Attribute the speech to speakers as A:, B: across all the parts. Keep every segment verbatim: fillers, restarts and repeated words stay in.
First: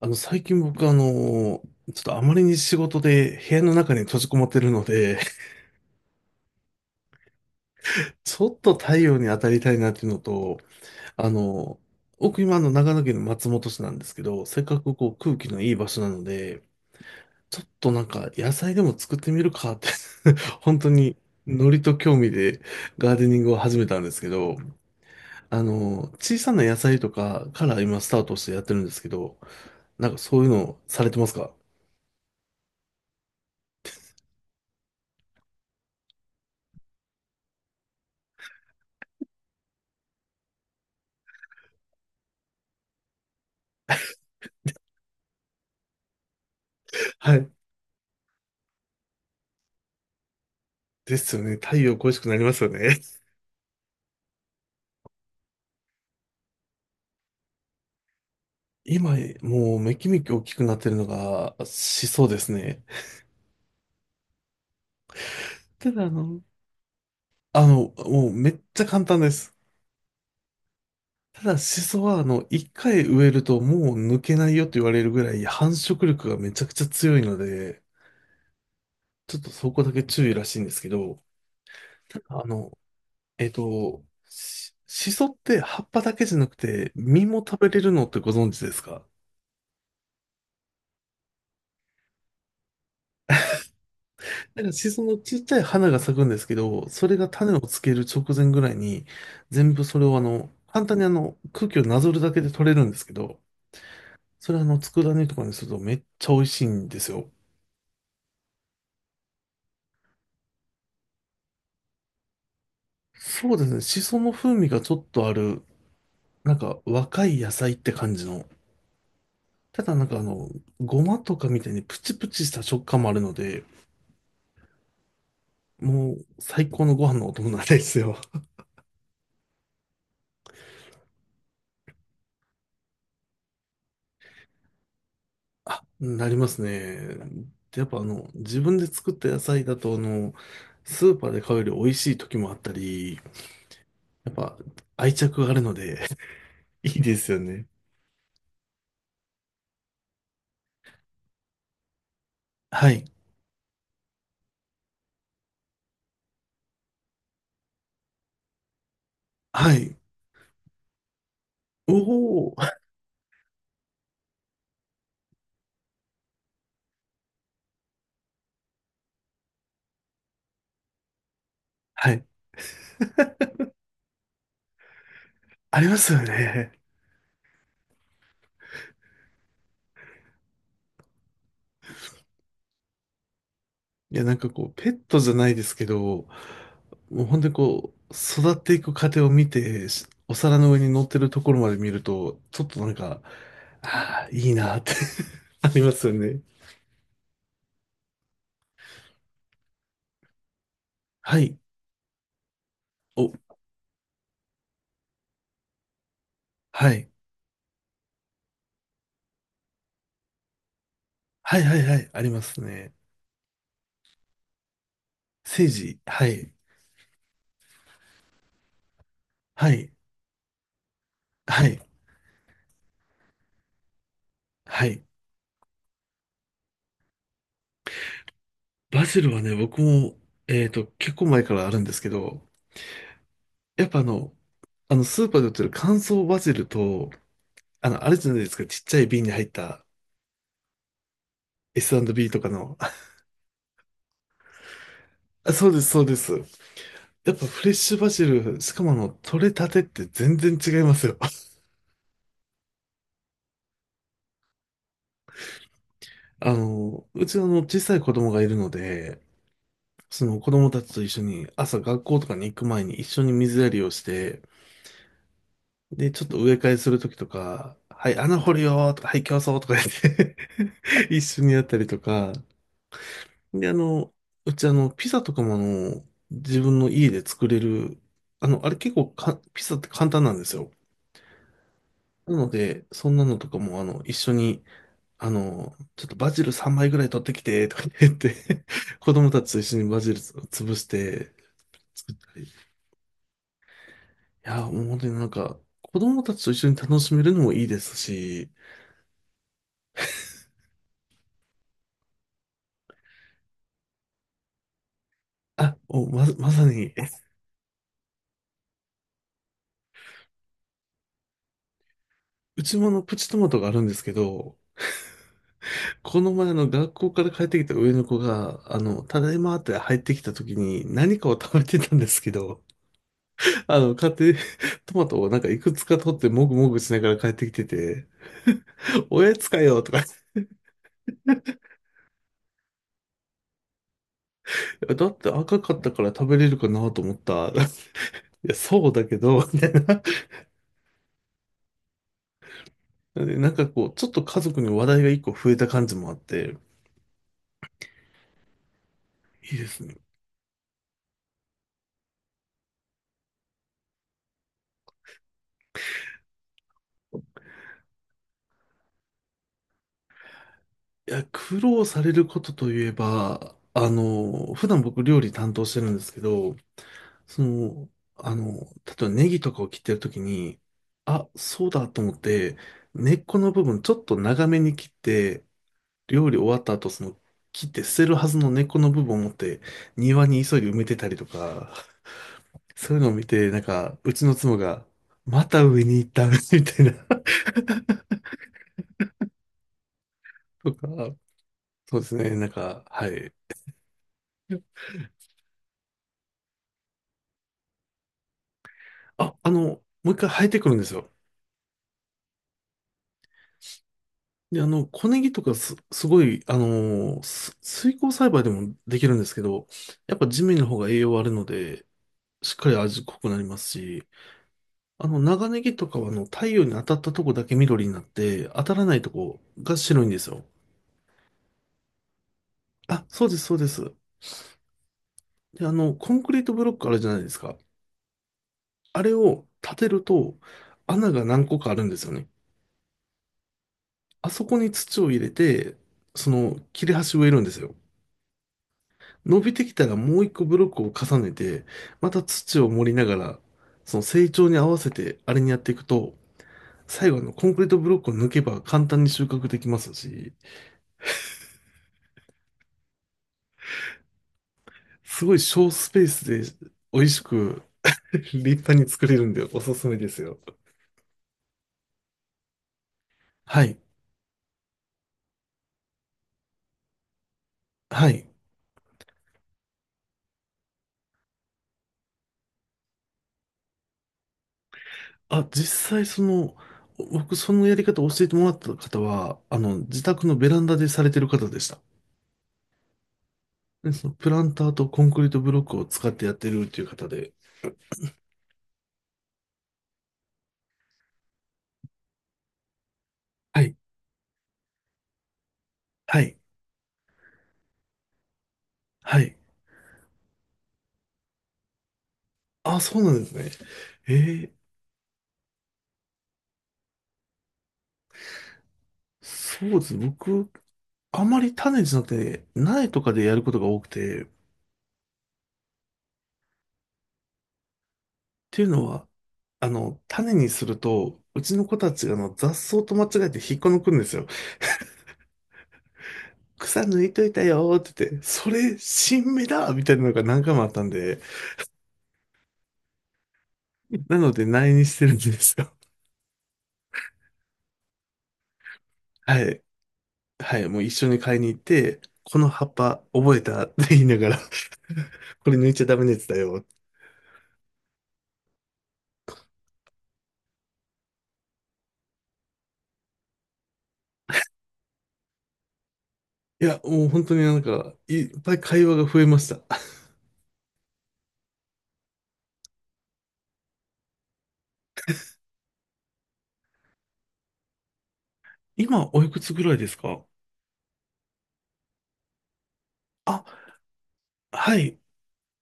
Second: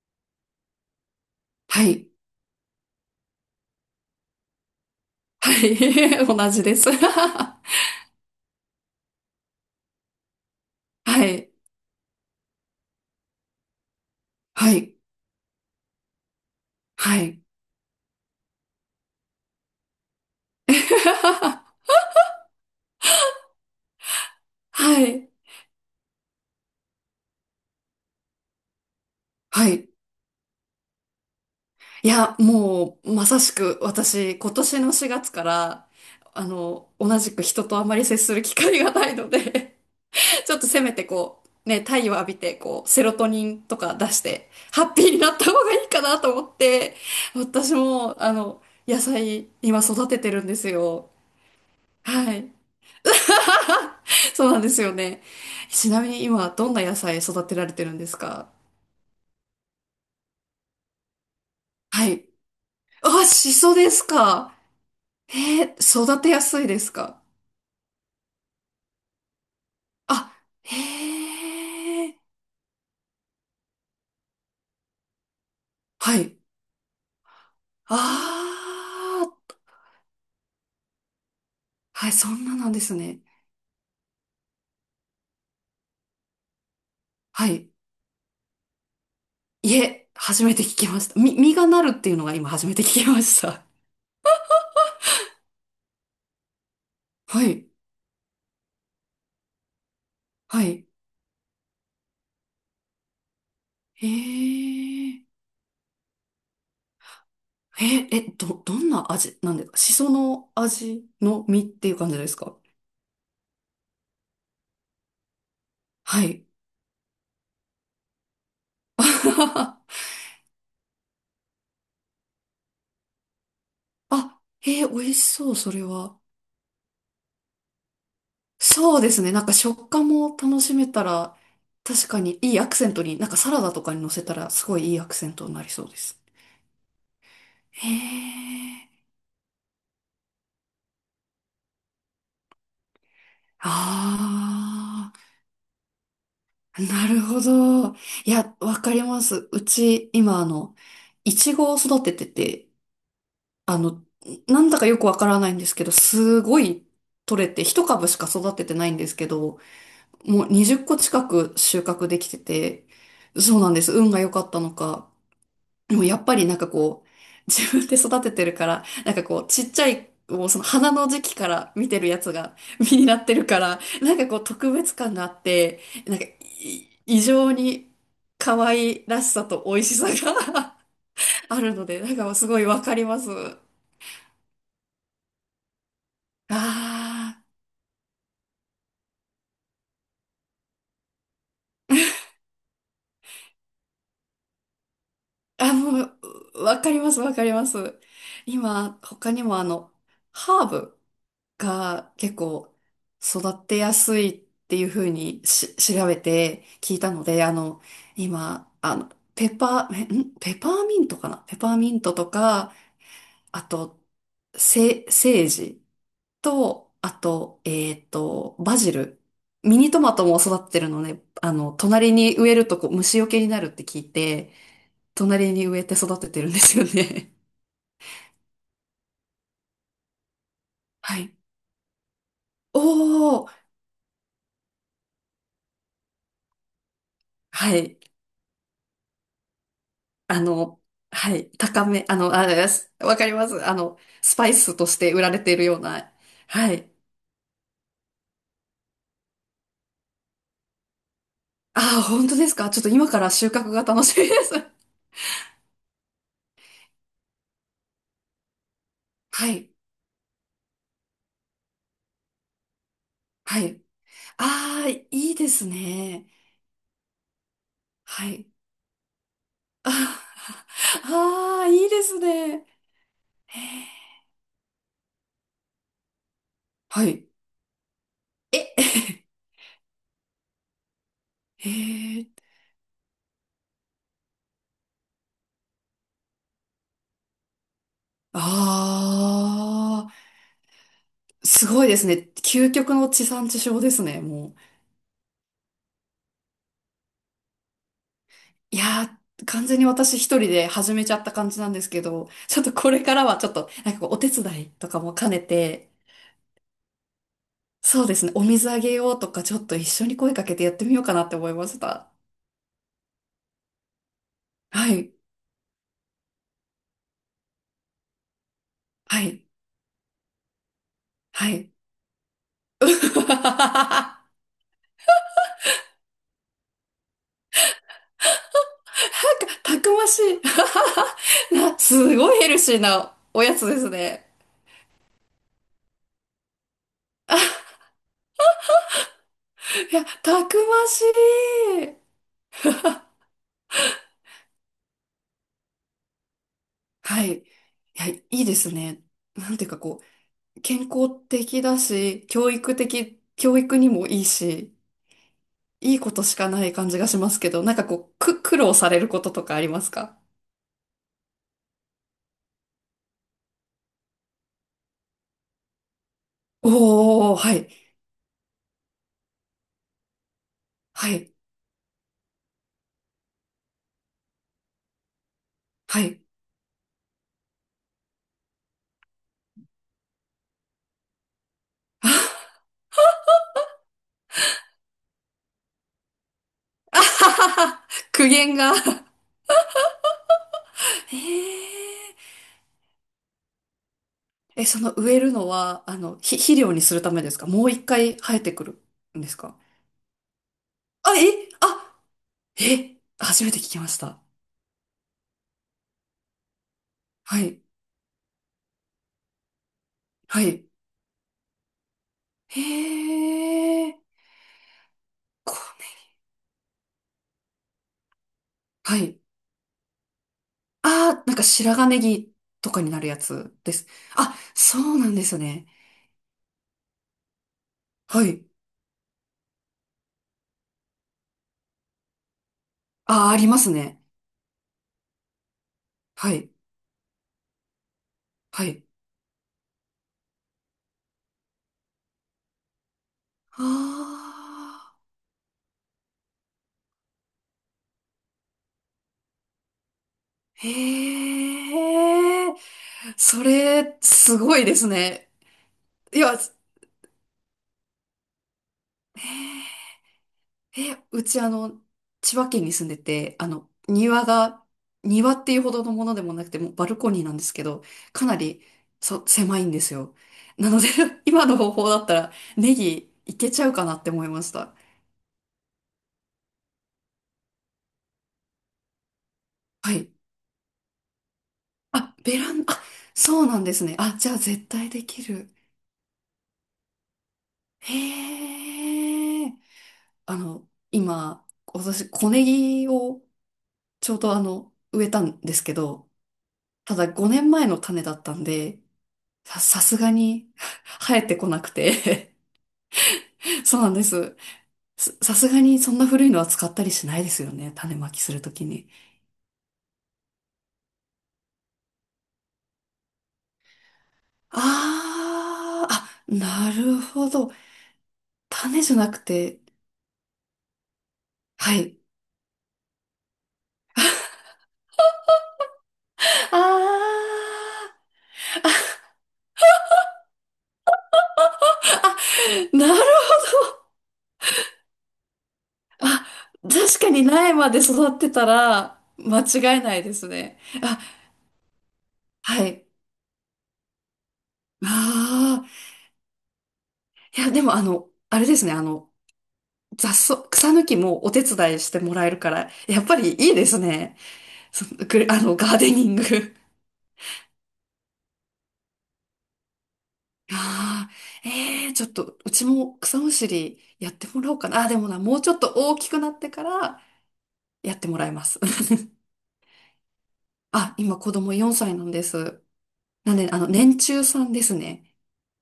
A: あの、最近僕あの、
B: は
A: ちょっ
B: い。
A: とあまりに仕事で部屋の中に閉じこもってるので、
B: はい。同じです。は
A: ちょっと太陽に当たりたいなっていうのと、あ
B: い。
A: の、僕今あの長野県の松本市なんですけど、せっ
B: は
A: かく
B: い。
A: こう空気のいい場所なので、
B: はい。
A: ちょっとなんか野菜でも作ってみるかって 本当にノリ と興味でガーデニングを始めたんですけど、
B: はい。
A: あの、小さな野菜とかから今スタートしてやってるんですけど、
B: はい。
A: なんかそういうのされてますか？
B: いや、もう、まさしく、私、今年のしがつから、あの、同じく人とあまり接する機会がないので ちょっとせめてこう、ね、太陽浴びて、こう、セロトニンとか出して、ハッピーになった方がいいかなと思って、
A: はい。
B: 私も、あの、野菜、今育ててるんですよ。
A: ですよね。太陽恋しく
B: は
A: なり
B: い。
A: ますよね。
B: そうなんですよね。ちなみに今、どんな野菜育てられてるんですか？
A: 今、もうめきめき大きくなってるのが、シ
B: はい。
A: ソですね。
B: あ、シソですか。へえ、
A: ただ、あ
B: 育て
A: の、
B: やすいですか？
A: あの、もうめっちゃ簡単です。
B: あ、
A: ただ、シソ
B: へえ。
A: は、あの、一回植えるともう抜けないよと言われるぐらい繁殖
B: は
A: 力
B: い。
A: がめちゃくちゃ強いので、
B: あ
A: ちょっと
B: ー、
A: そこだけ注意らしいんですけど、
B: はい、そ
A: あ
B: んななん
A: の、
B: ですね。
A: えっと、シしって葉っぱだけじゃなくて、実も
B: は
A: 食
B: い。
A: べれるのってご存知ですか？
B: いえ、初めて聞きました。み、実がなるっていうのが今初めて聞きました。
A: なんか、シソのちっちゃい花が咲くんですけど、それが
B: は
A: 種を
B: い。
A: つける直前ぐらいに、全部それをあの、
B: は
A: 簡
B: い。
A: 単にあの、空気をなぞるだけで取れるんですけど、
B: へ
A: それあの、佃
B: え。
A: 煮とかにするとめっちゃ美味しいんですよ。
B: え、え、ど、どんな味なんですか？シソの味の実っていう感じですか？
A: そうですね、シソの風味がちょっとある、
B: はい。
A: なんか若い野菜って感じの、ただ なんかあの、ごまとかみたいにプチプチした食感もあるので、
B: あ、えー、美味しそう、それ
A: も
B: は。
A: う最高のご飯のお供なんですよ。
B: そうですね。なんか食感も楽しめたら、確かにいいアクセントに、なんかサラダとかに乗せたら、すごいいいアクセントになり
A: あ、
B: そうです。
A: なりますね。でやっ
B: へ
A: ぱあの、自分で
B: え。
A: 作った野菜だと、あの、スーパーで買うより美味しい時もあったり、やっぱ
B: あ
A: 愛着があるので、
B: あ、
A: いい
B: な
A: で
B: る
A: すよ
B: ほ
A: ね。
B: ど。いや、わかります。うち、今、あの、いちごを育ててて、
A: はい。
B: あの、なんだかよくわからないんですけど、すごい取れて、ひとかぶしか育ててないんですけど、
A: はい。
B: もうにじゅっこ近く収
A: お
B: 穫できて
A: お。
B: て、そうなんです。運が良かったのか。でもやっぱりなんかこう、自分で育ててるから、なんかこう、ちっちゃい、もうその花の時期から見てる
A: は
B: や
A: い。
B: つが 実になってるから、なんかこう特別感があっ
A: あ
B: て、
A: ります
B: なん
A: よ
B: か
A: ね。
B: い異常に可愛らしさと美味しさが あるので、なんかすごいわかります。
A: いや、なんかこう、ペットじゃないですけど、もう
B: あ
A: 本当にこう、育っていく過程を見て、しお皿の上に乗ってるところまで見ると、ちょっとなんか、ああ、いいなって
B: ー、
A: あ
B: あ、
A: りま
B: も
A: すよね。
B: う、わかります、わかります。今、他にもあの、ハーブ
A: はい。
B: が結構
A: お、
B: 育ってやすいっていうふうにし調べて
A: は
B: 聞い
A: い。
B: たので、あの、今、あの、ペパー、えんペパーミントかなペ
A: はい
B: パ
A: は
B: ー
A: い
B: ミ
A: は
B: ン
A: い。
B: ト
A: あ
B: と
A: ります
B: か、
A: ね。
B: あと、せ、セー
A: セー
B: ジ
A: ジ、はい、
B: と、あと、えっと、バジル。
A: は
B: ミニ
A: い、
B: トマトも育ってるのね、あ
A: は
B: の、
A: い、
B: 隣に植えるとこう虫除けになるって聞いて、
A: はい。
B: 隣に植えて育ててるんですよね。
A: バジルはね、僕も、えっと、結
B: は
A: 構
B: い。
A: 前からあるんですけど、
B: おー、
A: やっぱあの、あの、スーパーで売ってる乾燥バジルと、
B: は
A: あ
B: い。
A: の、あれじゃないですか、ちっちゃい瓶に入った
B: あの、はい、高め、あ
A: エスアンドビー
B: の、
A: と
B: あ
A: か
B: れで
A: の、
B: す。わかります。あの、スパイスとして売られ
A: あ、
B: ている
A: そう
B: よ
A: で
B: う
A: す、そう
B: な。
A: です。や
B: はい。
A: っぱフレッシュバジル、しかもあの、取れたてって全然違いますよ。
B: ああ、本当ですか。ちょっと今から収穫が楽しみです。
A: あの、うちはあの、小さい子供がいるので、
B: はい。
A: その子供たちと一緒に朝学校とかに行く前に一緒に
B: は
A: 水や
B: い。
A: りをして、
B: ああ、いいです
A: で、ちょ
B: ね。
A: っと植え替えするときとか、はい、
B: は
A: 穴
B: い。
A: 掘るよーとか、はい、競争とか言って
B: あ
A: 一緒にや
B: あ、
A: っ
B: あー、
A: たり
B: いい
A: と
B: です
A: か、
B: ね。へ
A: で、あの、
B: ー、
A: うちあの、ピザとかもあの、自分の
B: は
A: 家で
B: い。
A: 作れる、あの、あれ結構
B: え、
A: か、ピザって簡単なんですよ。
B: へえ。
A: なので、そんなのとかもあの、一緒に、あの、ちょっとバジルさんまいぐらい取ってきて、とか言って 子供たちと一緒にバ
B: あ
A: ジル潰して
B: あ、すごいです
A: 作っ
B: ね。
A: たり。い
B: 究極の地産地消ですね、もう。
A: や、もう本当になんか、子供たちと一緒に楽しめるのもいいですし、
B: いやー、完全に私一人で始めちゃった感じなんですけど、ちょっとこれからはちょっと、なんかこうお手伝いとかも兼ね
A: あ、
B: て、
A: お、ま、まさに、
B: そうですね、お水あげようとか、ちょっと一緒に声かけてやってみようかなって思いました。
A: うちもあの、プチトマトがあるんですけど、
B: はい、
A: この前あの、学校から帰ってきた上の子が、あの、た
B: は
A: だい
B: い、
A: まって入ってきた時に何かを
B: は
A: 食べ
B: い。
A: てたんですけど、あの、買っ
B: た
A: て、トマトをなんかいくつか取ってもぐもぐしながら帰ってきてて、おやつか
B: くた
A: よ
B: く
A: とか、
B: ましい な、すごいヘルシーなおやつですね。
A: だって赤かったから食べれるかなと思った。いや、そうだけど、みたい
B: い
A: な。
B: や、たくましい。
A: なんかこう、ちょっと家族に話題が一個増えた感じもあって、
B: はい。いや、いいですね。な
A: い
B: ん
A: い
B: て
A: で
B: いうか
A: すね。
B: こう、健康的だし、教育的、教育にもいいし、いいことしかない感じがしますけど、なんかこう、く、苦労されることとかありますか？
A: いや、苦労されることといえば、あの、普段僕料理担当してるんですけど、
B: おー、
A: そ
B: はい、
A: の、あの、例えばネギとかを切ってるときに、
B: は
A: あ、
B: い、
A: そうだと思って、根っこの部分ちょっと長めに切って、
B: はい。
A: 料理終わった後、その、切って捨てるはずの根っこの部分を持って、庭に急いで埋めてたりとか、そういうのを見て、なんか、うちの妻が、また上に行った みたい な、
B: あは はは、苦言が。
A: とか、
B: へ
A: そうです
B: ー、
A: ね、なんか、はい。
B: え、その植えるのは、あの、ひ肥料にするためですか？もういっかい生えてくるんで
A: あ、
B: す
A: あ
B: か？
A: の、もう一回生えてくるんですよ。
B: あ、え、あ、え、初めて聞きました。
A: で、あの、小ネギとかす、すごい、あのー
B: は
A: す
B: い、
A: 水耕栽培でもできるんですけど、やっぱ地
B: は
A: 面の
B: い。
A: 方が栄養あるので、しっかり味濃
B: へ
A: くなりますし、
B: ー、
A: あの、長
B: こう
A: ネギとか
B: ね、
A: は、あの、太陽に当たったとこだけ緑になって、当たらな
B: は
A: いと
B: い。
A: こが白いんですよ。
B: ああ、なんか白髪ネギとかにな
A: あ、
B: るや
A: そうです、そ
B: つ
A: うで
B: です。
A: す。
B: あ、そうなんです
A: で、
B: ね。
A: あの、コンクリートブロックあるじゃないですか。
B: はい。
A: あれを立てると、穴が何個かあるんですよね。
B: ああ、ありますね。
A: あそこに土を入れて、そ
B: はい。
A: の、切れ端植えるんですよ。
B: はい。
A: 伸びてきたらもう一個ブロックを重ねて、また土を盛りながら、
B: あ
A: その成長に合わせ
B: あ、
A: てあれにやっていくと、最後あのコンクリートブロックを抜けば簡単に収穫できますし、
B: へえ、それ、すごいです
A: す
B: ね。
A: ごい小スペー
B: い
A: ス
B: や、
A: で美味しく 立派に作れるんでおすすめですよ。
B: え、うちあの、千葉県に住んでて、あ
A: は
B: の、
A: い。
B: 庭が、庭っていうほどのものでもなくて、もうバルコニーなんですけど、
A: は
B: か
A: い。
B: なり、そう、狭いんですよ。なので 今の方法だったら、ネギいけちゃうかなって思いました。
A: あ、実際その、僕そのやり方を教えてもらった方は、あの、
B: は
A: 自
B: い。
A: 宅のベランダでされてる方でした。
B: あ、ベランダ、あ、そうなんです
A: で、
B: ね。
A: その
B: あ、じ
A: プ
B: ゃあ
A: ランタ
B: 絶
A: ーと
B: 対
A: コ
B: で
A: ンク
B: き
A: リート
B: る。
A: ブロックを使ってやってるっていう方で。
B: へえ。あの、今、私、小ネギを
A: はい。
B: ちょうどあの、植えたんですけど、
A: はい。
B: ただごねんまえの種だったんで、
A: はい。
B: さ、さすがに 生えてこなくて
A: あ、そうなんですね。
B: そうなんで
A: え
B: す。
A: ー
B: さ、さすがにそんな古いのは使ったりしないですよね。種まきするときに。
A: そうですね。僕、あまり種じゃなくて、苗とかでやることが多くて、っ
B: あー、あ、なるほど。
A: ていう
B: 種
A: の
B: じゃ
A: は、
B: なくて、
A: あの、種にすると、うちの
B: は
A: 子た
B: い。
A: ちがあの雑草と間違えて引っこ抜くんですよ。
B: あ
A: 草抜いといたよーっ
B: ー、
A: て言って、それ、新芽だみたいなのが何回もあったんで、
B: なるほ
A: なので苗にしてるんですよ。
B: ど。確かに苗まで育ってたら
A: は
B: 間
A: い。
B: 違いないです
A: は
B: ね。
A: い。もう一
B: あ、
A: 緒に買いに行って、この
B: は
A: 葉っ
B: い。
A: ぱ覚えたって言いながら、これ
B: ああ、
A: 抜いちゃダメなやつだよ。
B: いや、でもあの、あれですね、あの、雑草、草抜きもお手伝いしてもらえるから、やっぱりいいですね。その、くあの、ガーデニング。
A: いや、もう本当になんか、いっぱい会話が増えました。
B: ああ、ええー、ちょっと、うちも草むしりやってもらおうかな。あ、でもな、もうちょっと大きくなってからやってもらいます。
A: 今、お いくつぐらいですか？
B: あ、今子供よんさいなんです。なん
A: あ、
B: で、あの、年中さんです
A: はい。
B: ね。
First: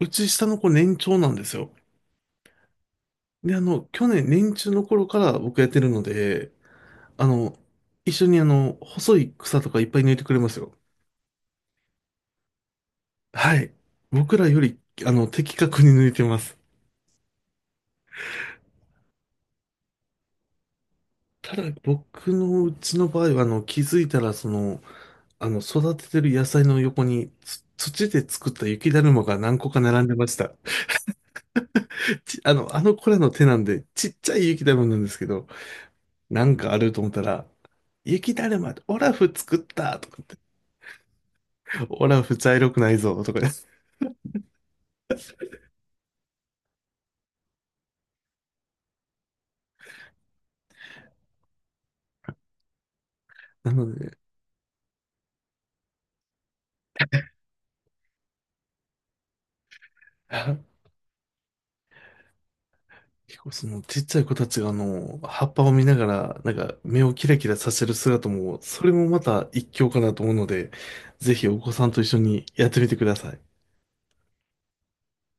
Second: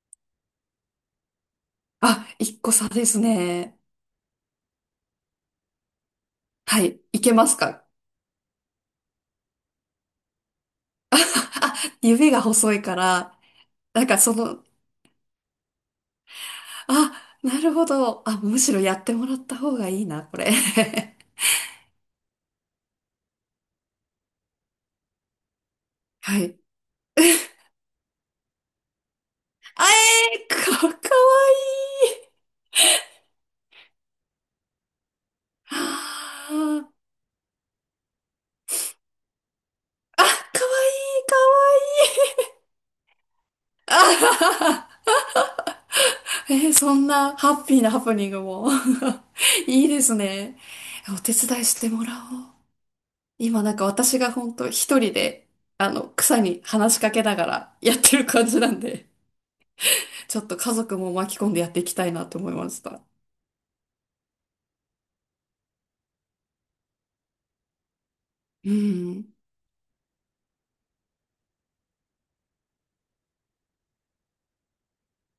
A: うち下の子年長なんですよ。
B: あ、いっこさです
A: で、あ
B: ね。
A: の、去年年中の頃から僕やってるので、
B: はい。い
A: あ
B: けます
A: の、
B: か？
A: 一緒にあの、細い草とかいっぱい抜いてくれますよ。
B: あ、指が細いから、
A: はい。
B: なんかそ
A: 僕らよ
B: の、
A: り、あの、的確に抜いてます。
B: あ、なるほど。あ、むしろやってもらった方がいいな、これ。
A: ただ、僕のうちの場合は、あの、気づいたら、その、あの、育ててる
B: は
A: 野
B: い。
A: 菜の横に、つ土で作った雪だるまが何個か
B: あ
A: 並んでまし
B: え
A: た。
B: ー、か、かわいい。
A: ち、あの、あの子らの手なんで、ちっちゃい雪だるまなんですけど、
B: は
A: なんかある
B: あ
A: と思ったら、雪だるま、オラフ作ったとか
B: あ、かわいい、か
A: 言って、オラフ
B: わいい。
A: 茶色くないぞとかです
B: あははは、えー、そんなハッピーなハプニングも いいですね。お手伝いしてもらおう。今 な
A: な
B: んか
A: ので、
B: 私が本当一人で、あの、草に話しかけながらやってる感じなんで、ちょっと
A: あ
B: 家族も巻き込んでやっていきたいなと思いました。
A: 結構そのちっちゃい子たちがあの、葉っぱを見ながら、なんか目をキラキラさせる姿も、
B: う
A: それもま
B: ん。
A: た一興かなと思うので、ぜひお子さんと一緒にやってみてください。